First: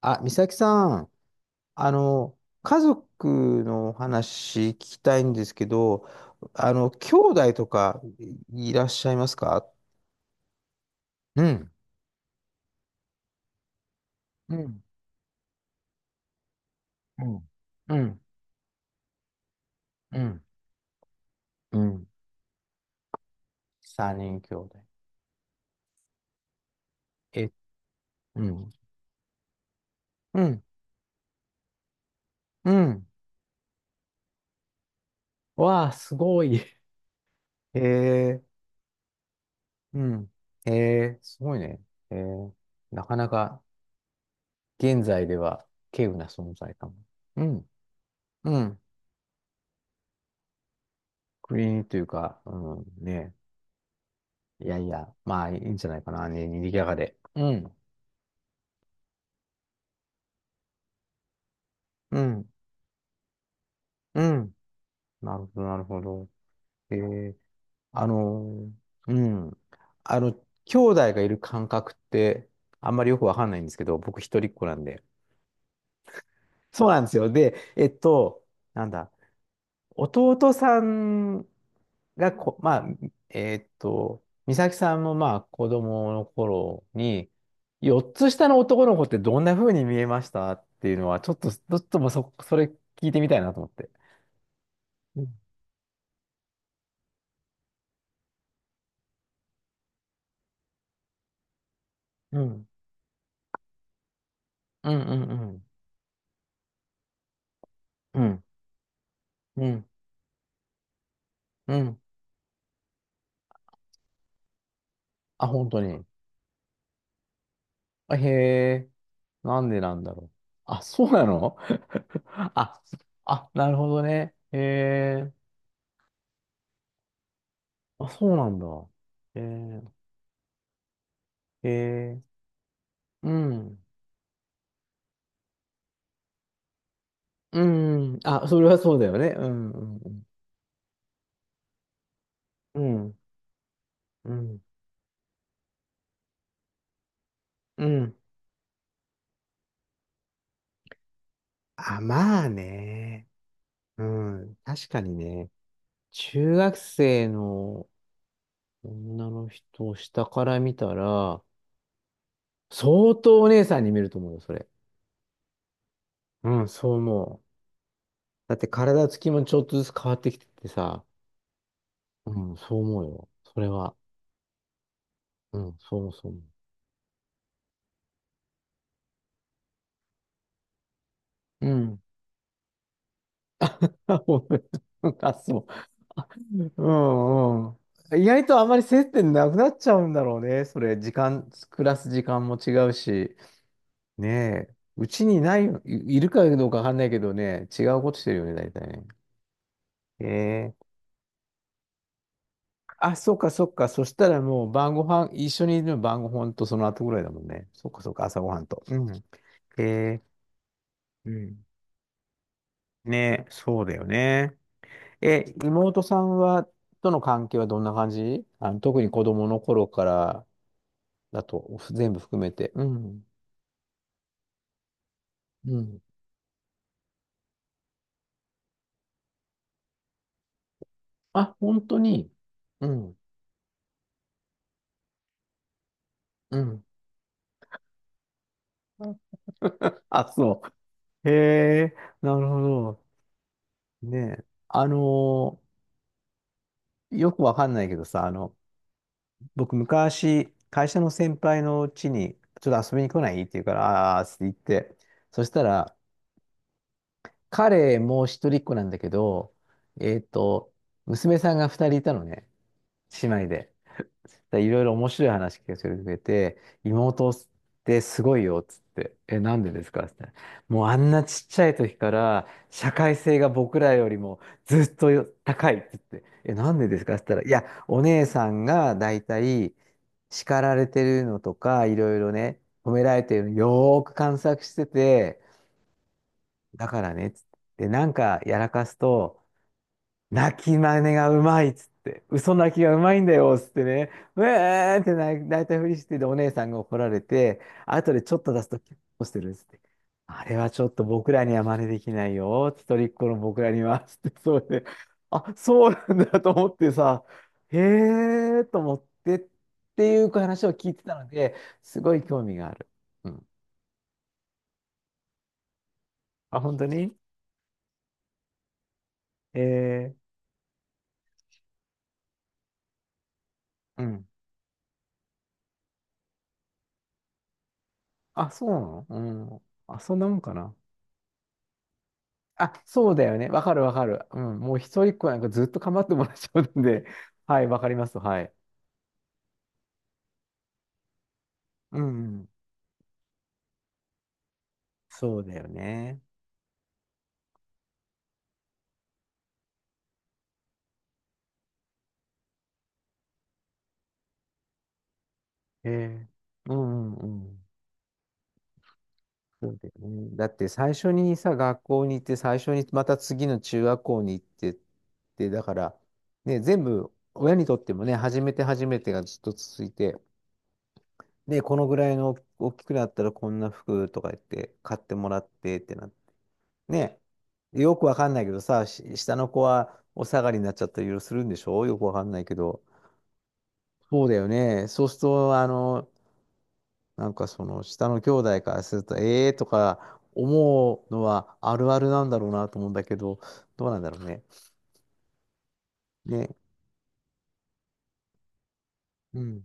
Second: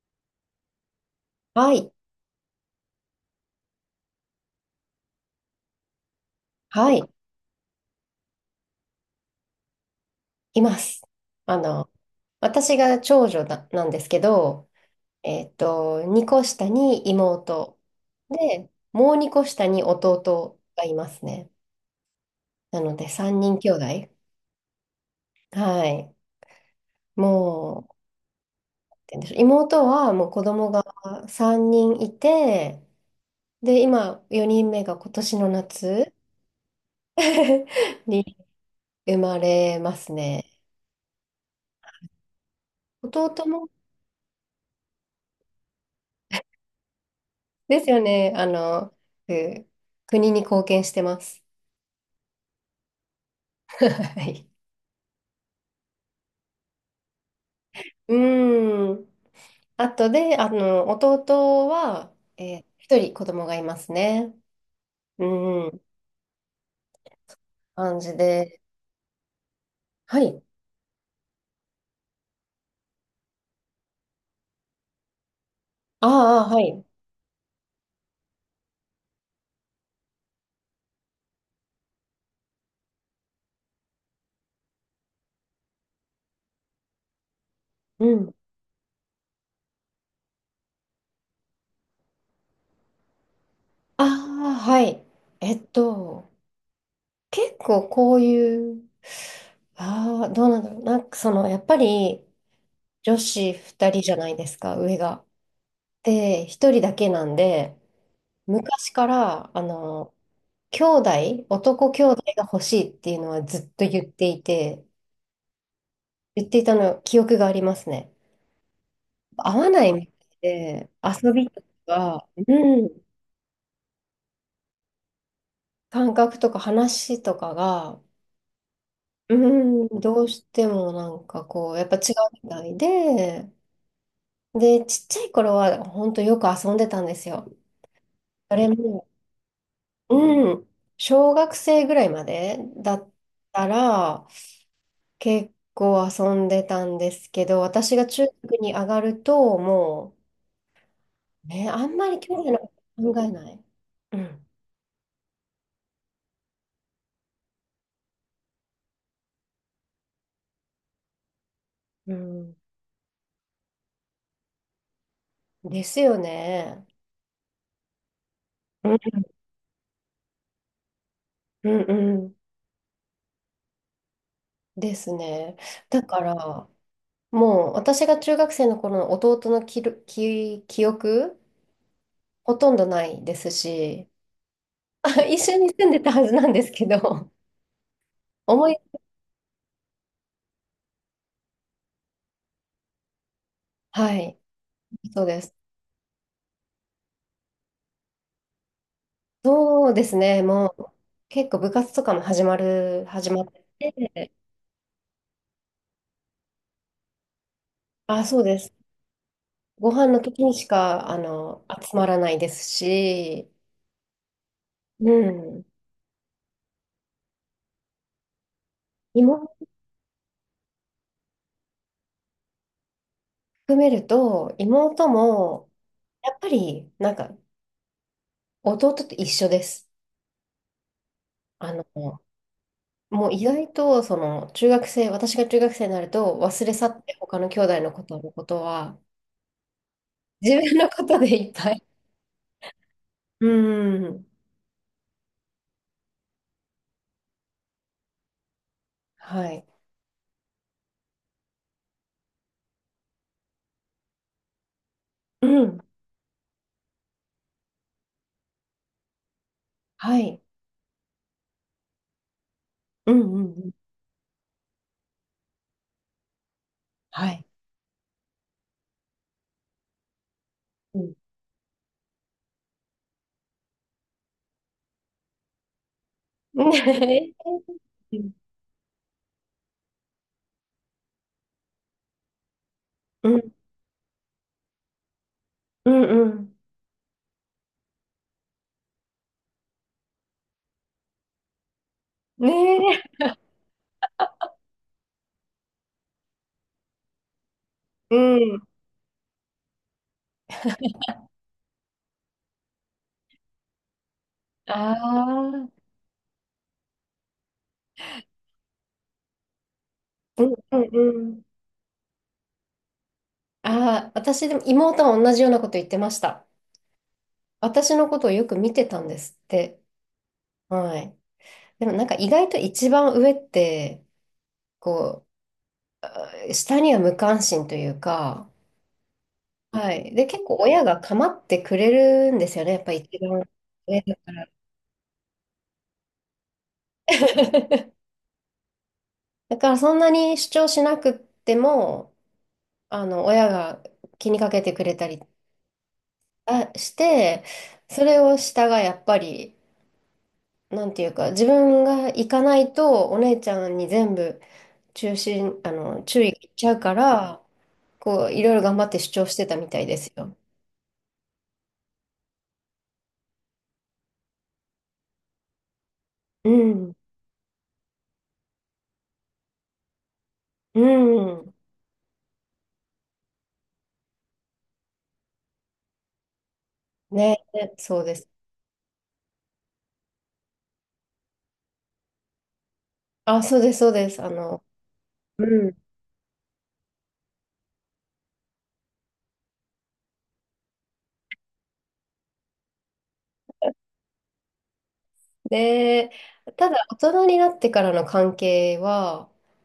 あ、美咲さん、はあい、の、家族のお話聞きたいんですけど、はい、兄弟とかいらっしゃいますか？います。うあん、の、私が長女なんですけうど、ん、2個下にうん、妹うん、で、もう2個下にうん、弟がいますね。うん。なので、3人兄弟。三人兄弟。はい。え、もうん、なんて言うんでしょう。妹はもうう子ん、供が3人いうて、ん。で、今、4人目が今年のわあ、夏 すごい。へ にえ、生まれまうすん。ね。へえ、すごいね。へえ、なかな弟かも現在では稀有な存在かも。うん、ですよね。うん。く国に貢献してます。国というか、うん、ね。はい。いやいや、まあいいんじゃないかな、にぎやかで。うん、うん。あとで、弟は、うん、一人子供がいますうね。ん。なるほど、うなん。るほど。えー、感あじで。のうん。あはの、い。兄弟がいる感覚って、あんまりよくわかんないんですけど、僕一人っ子なんで。ああ、はい。そうなんですよ。で、なんだ、弟さんがまあ、美咲さんもまあ子供の頃に、う4つん。下の男の子ってどんな風に見えましたっていうのは、ちょっともうそれ聞いてみたいなと思って。ああ、はい。うん、えっと、結構こういう、ああ、どうなんだろう。やっぱりうん、女子二人じゃないですか、うん、上が。うん、で、一人だけなんで、うん、昔から、うん、兄弟、う男ん。兄弟が欲しいっていうのはずっと言っていて、あ、本当に。言っていたの記憶がありますね。あ、へえ、合なんわでないなんみただいろう。あ、で、そうな遊びの。 とか、あ、うん、あ、なるほどね。へえ、感覚とか話とかが、あ、そうなんだ。うへん、どうしてもなんかえ、へこう、やっぱ違うえ、みたいうで、ん。で、ちっちゃい頃は本当よく遊んでたんですよ。うん。あ、そそれれはそうだも、よね。うん、うん、うん、小学生ぐらいまでうだっん。たら、うん、うん。結構遊んでたんですけど、う私がん、中学に上がると、ね、あんあ、まり兄まあ弟のこと考ね。えない。ううん。ん。確かにね。中学生の女の人を下から見たら、うん。相当お姉さんに見えると思うよ、それ。ですようん、ね。そう思う。だってう体つん、きもちょっとずつ変わってきててさ。うん、うんうん、そう思うよ。それは。ですね。うん、そうだ思う、かそう思ら、もう私が中学生の頃の弟の記録記、記憶、う。うん。ほとんどないです し、あ、もう、 あ、一そ緒う。に住んでたはずなんです けうど、んうん。意外とあ思まい、り接点なくなっちゃうんだろうね。それ、時間、暮らす時間も違うし。はい、ねえ。うそうちにです。ないよ、いるかどうかわかんないけどね、違うことしてるよね、大体ね。そうですえね、もえ。う結構部活とかもあ、始そっまっかそっか。そしたて、らもう晩ご飯、一緒にいるの晩ご飯とその後ぐらいだもんね。そっかそっか、あ、朝そうごで飯す。と。うん。えご飯のえ。時にしか、うん。集まらないですねえ、し、そうだよね。うえ、ん。妹さんは、との関係はどんな感じ、特に子供妹の頃からだと、全部含めて。うん。含めると、妹も、うん。やっぱり、なんか、弟と一緒です。あ、あの、本当に。うん。もう意外と、中学生、私が中学生になると、う忘れん。去って他の兄弟のことは、あ、自そ分のことでう。へいっぱい。え、なるほど。うん。ねえ。よくわかんないけどさ、はい。僕昔、会社の先輩の家に、ちょっと遊びに来ないって言うから、ああー、って言って。そうしたん。ら、彼も一人っ子なんだけど、えはっい。と、娘さんが二人いたのね。うん姉うん妹うん。で。でいろいろ面白い話聞かせてくれて、は妹っい。てすごいよっつって、え、なんでですかって、もうあうんん。なちっちゃい時から社会性が僕らよりもずっとよ高いっつって、え、なんでで すかってね言ったら、いや、おえ、姉さんがだいたい叱られてるのとか、いろいろね、褒められうんてうるのんよーく観察してて、うんうん。だからねっつって、でなんかやらかすと、泣き真似がうまいっつって、ね嘘泣きがうえ、まいんだよっつってね、うえーって泣いたふりしてで、お姉さんが怒られて、後うでちょっと出ん。すと、結構してるっつって、あれはちょっと僕らには真似できないよ、一人っ子の僕らには、つって、そうで、ああ、そあ、うなんだと思ってさ、へえーと思ってっていううん話をうん聞いてたうのん。で、すごい興味がある。うん。ああ、私でも妹は同じようなこと言ってました。あ、本当に。私のことをよく見てたんですって。えはい。でもなんか意外と一番上って、うん。こう、下には無関心というか、あ、そうなの。うん。はあ、そい。んで、なもん結か構な。親が構ってくれるんですよね。やあ、っぱ一そうだよ番ね。わかるわ上かだる。かうら。ん。もう一人っ子なんかずっと構ってもらっちゃうんで。はい、わかりま す。はい。だからそんなに主張しなくってうん、も、うん。親が気にかけてくれたりそうだよね。あして、それを下がやっぱり、なんていうか、自分が行かないと、お姉ちゃんに全部中心、あえの、注え。意がいっちゃううかんうんら、うん。こう、いろいろ頑張って主張してたそみうたいだよですね。よ。だって最初にさ、学校に行って、最初にまた次の中学校に行ってって、だから、うね、全ん。部、親にとってもね、初めて初めてがずっと続いて、うん。で、このぐらいの大きくなったらこんな服とか言って買ってもらってってなっ、ねね、え、よそくうわでかす。んないけどさ、下の子はお下がりになっちゃったりいろいろするんでしょ、よくわかんないけど。あ、そうです、そうです。そうだよね。そうすると、うん。なんかその下の兄弟からすると、ええーとか思うのはあるあるなんだろうなと思うんだけど、どうなんだろうね。で、ね。ただ、大人になってからの関係は、うん。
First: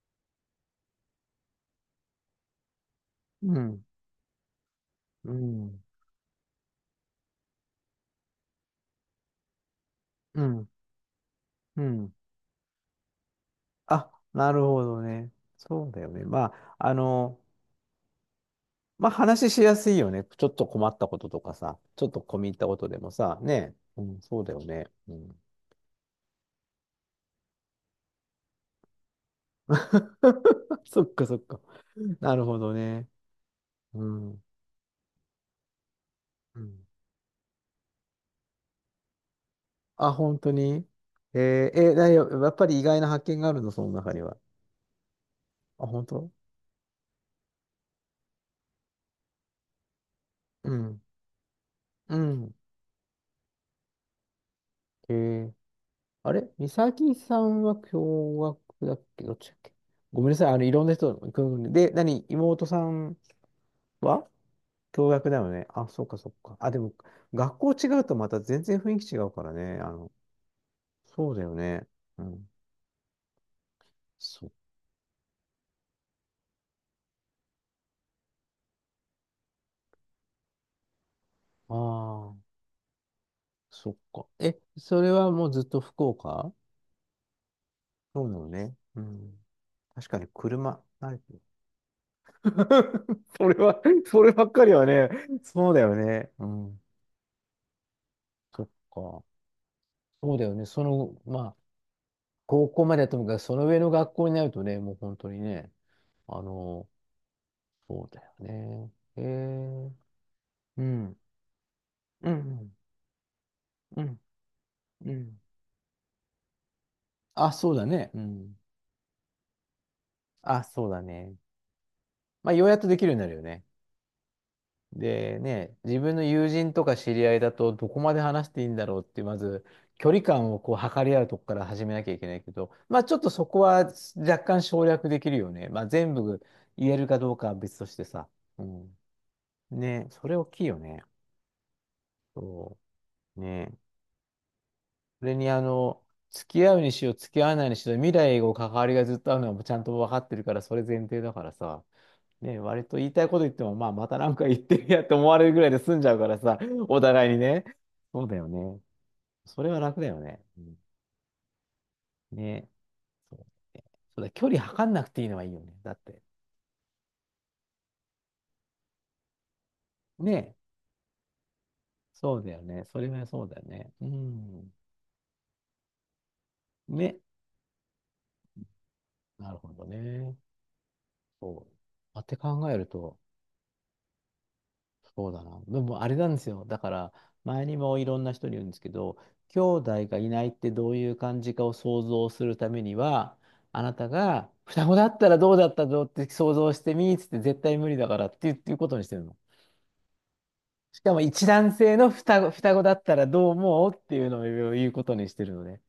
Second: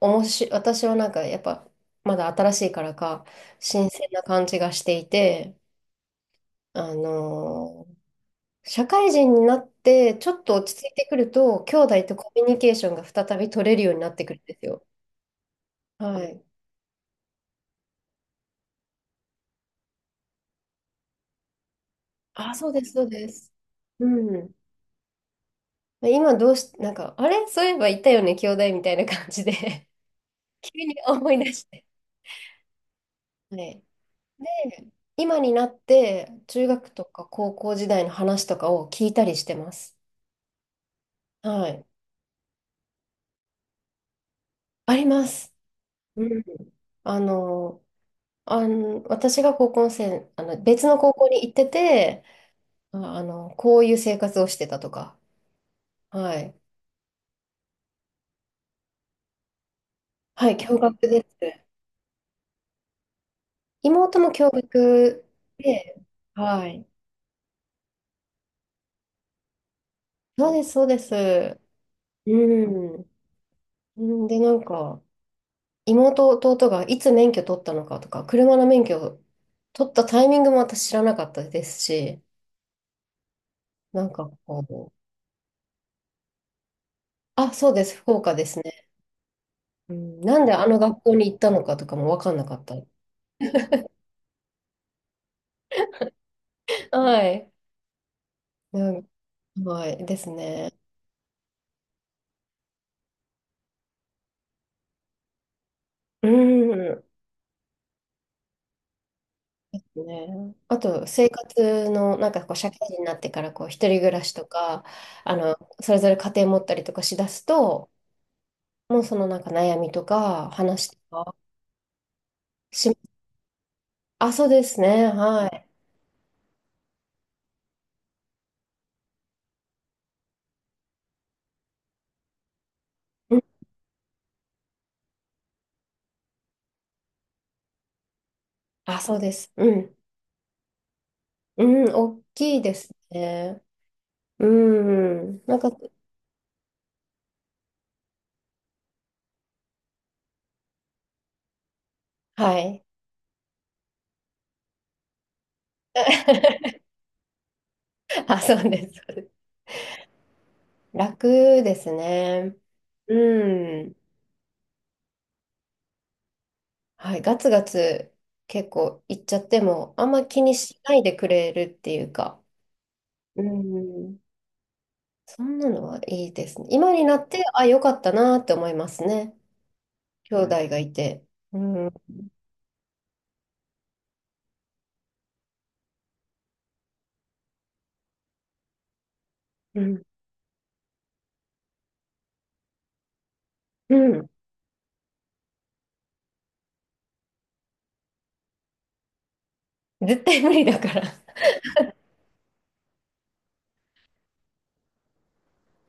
おもし、私はなんか、やっぱ、まだ新しいからか、うん。新鮮な感じがしていうて、ん。あの社会人になって、ちょうっとん。落ち着いてくると、兄う弟ん。とコミュニケーションが再び取れるようになあ、ってくるんなでるすほよ。どね。そうだよはね。い。まあ、まあ話しやすいよね。ちょっと困ったこととかさ、ちょっと込み入あ、ったそうこでとす、でそうもでさ、す。ねえ、ううん、そうだん。よね。うん。今どうし、なんか、あれそういえばいたよね、兄弟みたいな感じで 急 にそっか思そっい出か。して。なるほどね。はい。うん。で、今になって、う中ん、学とか高校時代の話とかを聞いたりしてます。あ、本当に。はい。えだよ、やっぱり意外な発見があるの、その中には。あります。あ、本う当。ん。あの、あの、私が高校生、う別のん。高校に行ってうて、ん。こういう生活をしてたとえか。ー、あはれい。美咲さんは共学だっけ、どっちだっけ、ごめんなはさい。い、い共ろんな学人、です。で、妹さん妹はも共共学学だよね。あ、で、そっかそっか。はあ、でい。も、学校違うとまた全然雰囲気違うからね。そうです、そうでそうだよす。ね。うん。うん。で、そっなんか、妹、弟がいつ免許取ったのかとか、車の免許を取ったタイミングも私知らなかったであすし、あ、そっなんか。かえ、こう、それはもうずっと福岡、あ、そうです、福そう岡だでよすね。ね。うん。う確かん、になんであの車、学慣校れにて行っる。 たのかとかも分かんなかった。そればっかりはね、そうだよね。うん。はい。そっうん、か。はい、ですそうだよね。ね。その、まあ、高校まではともかく、その上の学校になるとね、もう本当にね、あうの、ん。そうだよね。へえ。ね、あうとん。生活のうなんかこう社ん。会人になってからこう一人う暮ん。らしとかうあん。のそれぞれ家庭持ったりとかしだすあ、そうだとね。うん。もうそのなんか悩みとかあ、そう話だとね。かまあ、ようやっとできるようし、になるよね。あ、そうですね、ではい、ね、自分の友人とか知り合いだと、どこまで話していいんだろうって、まず、距離感をこう測り合うとこから始めなきゃいけないけど、まあ、ちょっとうん、そこは若干省略できるよね。まあ、全部言えるかどうかは別としてさ。うん。あ、そうです、うん、ね、それ大きいよね。うん、大きいでそすう。ね、ね。うそれん、になんか付き合うにしろ付き合わないにしろ未来を関わりがずっとあるのはちゃんと分かってるからそれ前提だからさ、はね、い 割と言いたいこと言っても、まあ、またなんか言ってるやって思われるぐらいで済んじ ゃうからさ、お互いにね。そうだあ、よそうね。です、そうです、それは楽だよね。うん、楽ですね、ね。そう、そうん、うだ、距離測んなくていいのはいいよね。だって。はい、ガツガツ結構行っちゃっても、あんま気ね。にしないでくれるっていうそうか、だよね。それはうそうだよね。うん、ん。そんなのはいいですね。今になね。って、あ、よかったなって思いますね。なるほどね。兄弟がいて。そう。うん、まあって考えると、そうだな。でもあれなんですよ。だから、前にもいろんな人に言うんですけど、兄う弟ん、がいないってどういう感じかを想像するためには、あなうたん。が双子だったらどうだったぞって想像してみーっつって絶対無理だからって言うっていうことにしてるの。絶対無理だかしら。かも一 卵性の双子だったらどう思うっていうのを言うことにしてるのね。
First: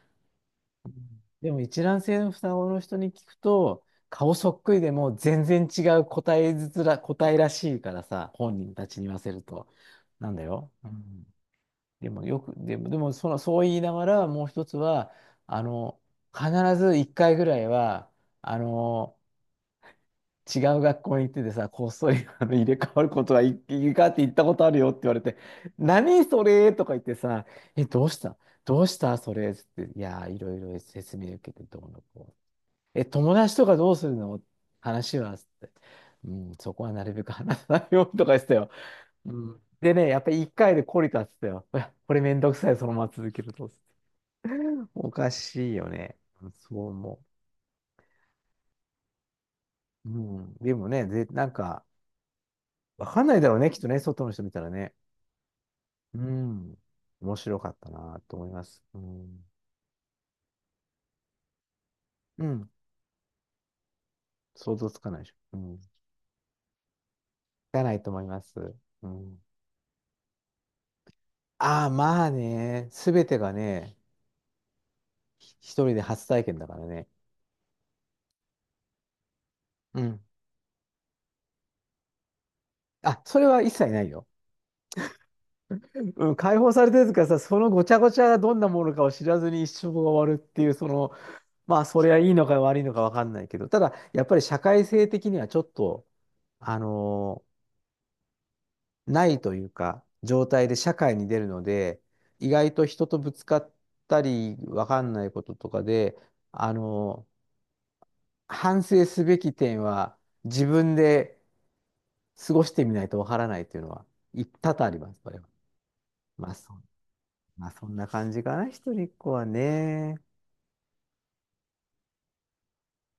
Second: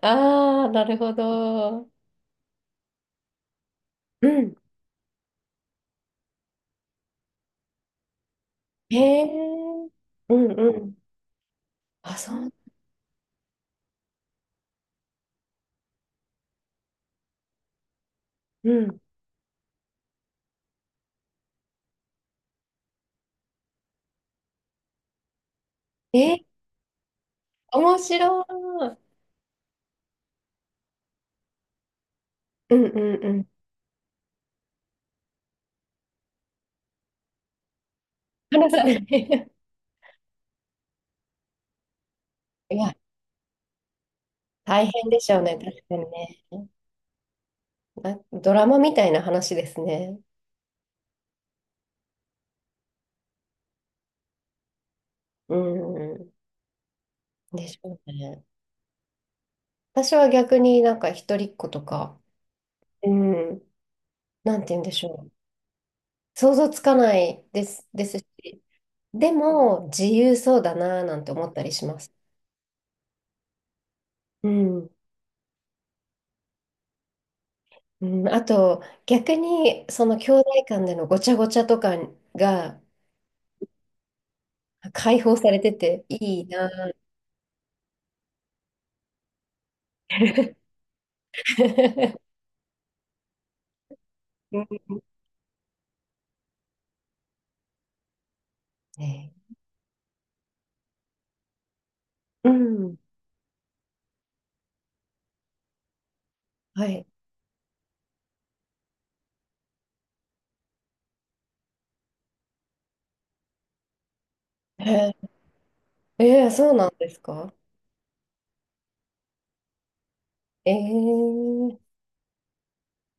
ああ、なるほでも一ど。卵性の双子の人に聞くと、う顔そん。っくりでも全然違う答えずつら、答えらしいからさ、本人たへちに言わせると。え。なうんだんよ。ううん。ん。あ、そう。でもその、そう言いながら、もう一つは、あの、必ず一回ぐらいは、あうん。の、違う学校に行っててさ、こっそり入れ替わることがいいかって言ったことあるよって言われて、何え、それとか言ってさ、え、面どうし白たどうしい。たそれつって、いやー、いろいろ説明受けてどうのこうんう。え、うんう友ん。達とかどうするの話はつって、うん、そこはなるべく話さないようにとか言ってたよ。話さない。う ん。でね、やっぱり一回で懲りたっつったよ。これめんどくさいい、そのや、まま続けると。大変おでかしょうね。確しいよかにね。ね。そう思あ、ドラマみたいな話ですう。ね。うん。でもね、なんか、わかんないだろうね、きっとね、外の人見たらね。ううん。ん。面白でかっしたょうなとね。思います。うん。私は逆になんか一人っ子とか、うん。うん。なんて想言うん像でつしかないょでしう。ょ。うん。つ想像つかないでかす、ないでとす思いし。ます。うでん。も、自由そうだなぁなんて思ったりしああ、ます。まあね、すべてがね、うん。一人で初体験だからね。うん、あと、逆に、うそのん。兄弟間でのごちゃごちゃとかがあ、それは一切ないよ。解放されてていうん、い解な放されぁ。てるからさ、そのごちゃごちゃがどんなものかを知らずに一生が終わるっていう、その、まあ、それはいい のか悪いのかわかんないけど、ただ、やっぱり社う会ん、性的にはちょっと、あのーないね、というか、状態で社会に出るので、う意外とん。人とぶつかったり、わかんないこととかで、あはい。のー反省すべき点は、自分で過ごしてみないとわからないっていうのは、多々あえりまー、す、それは。えまー、あ、そそうんなんですか。まあ、そんな感じかな、一人っ子はね。ええ。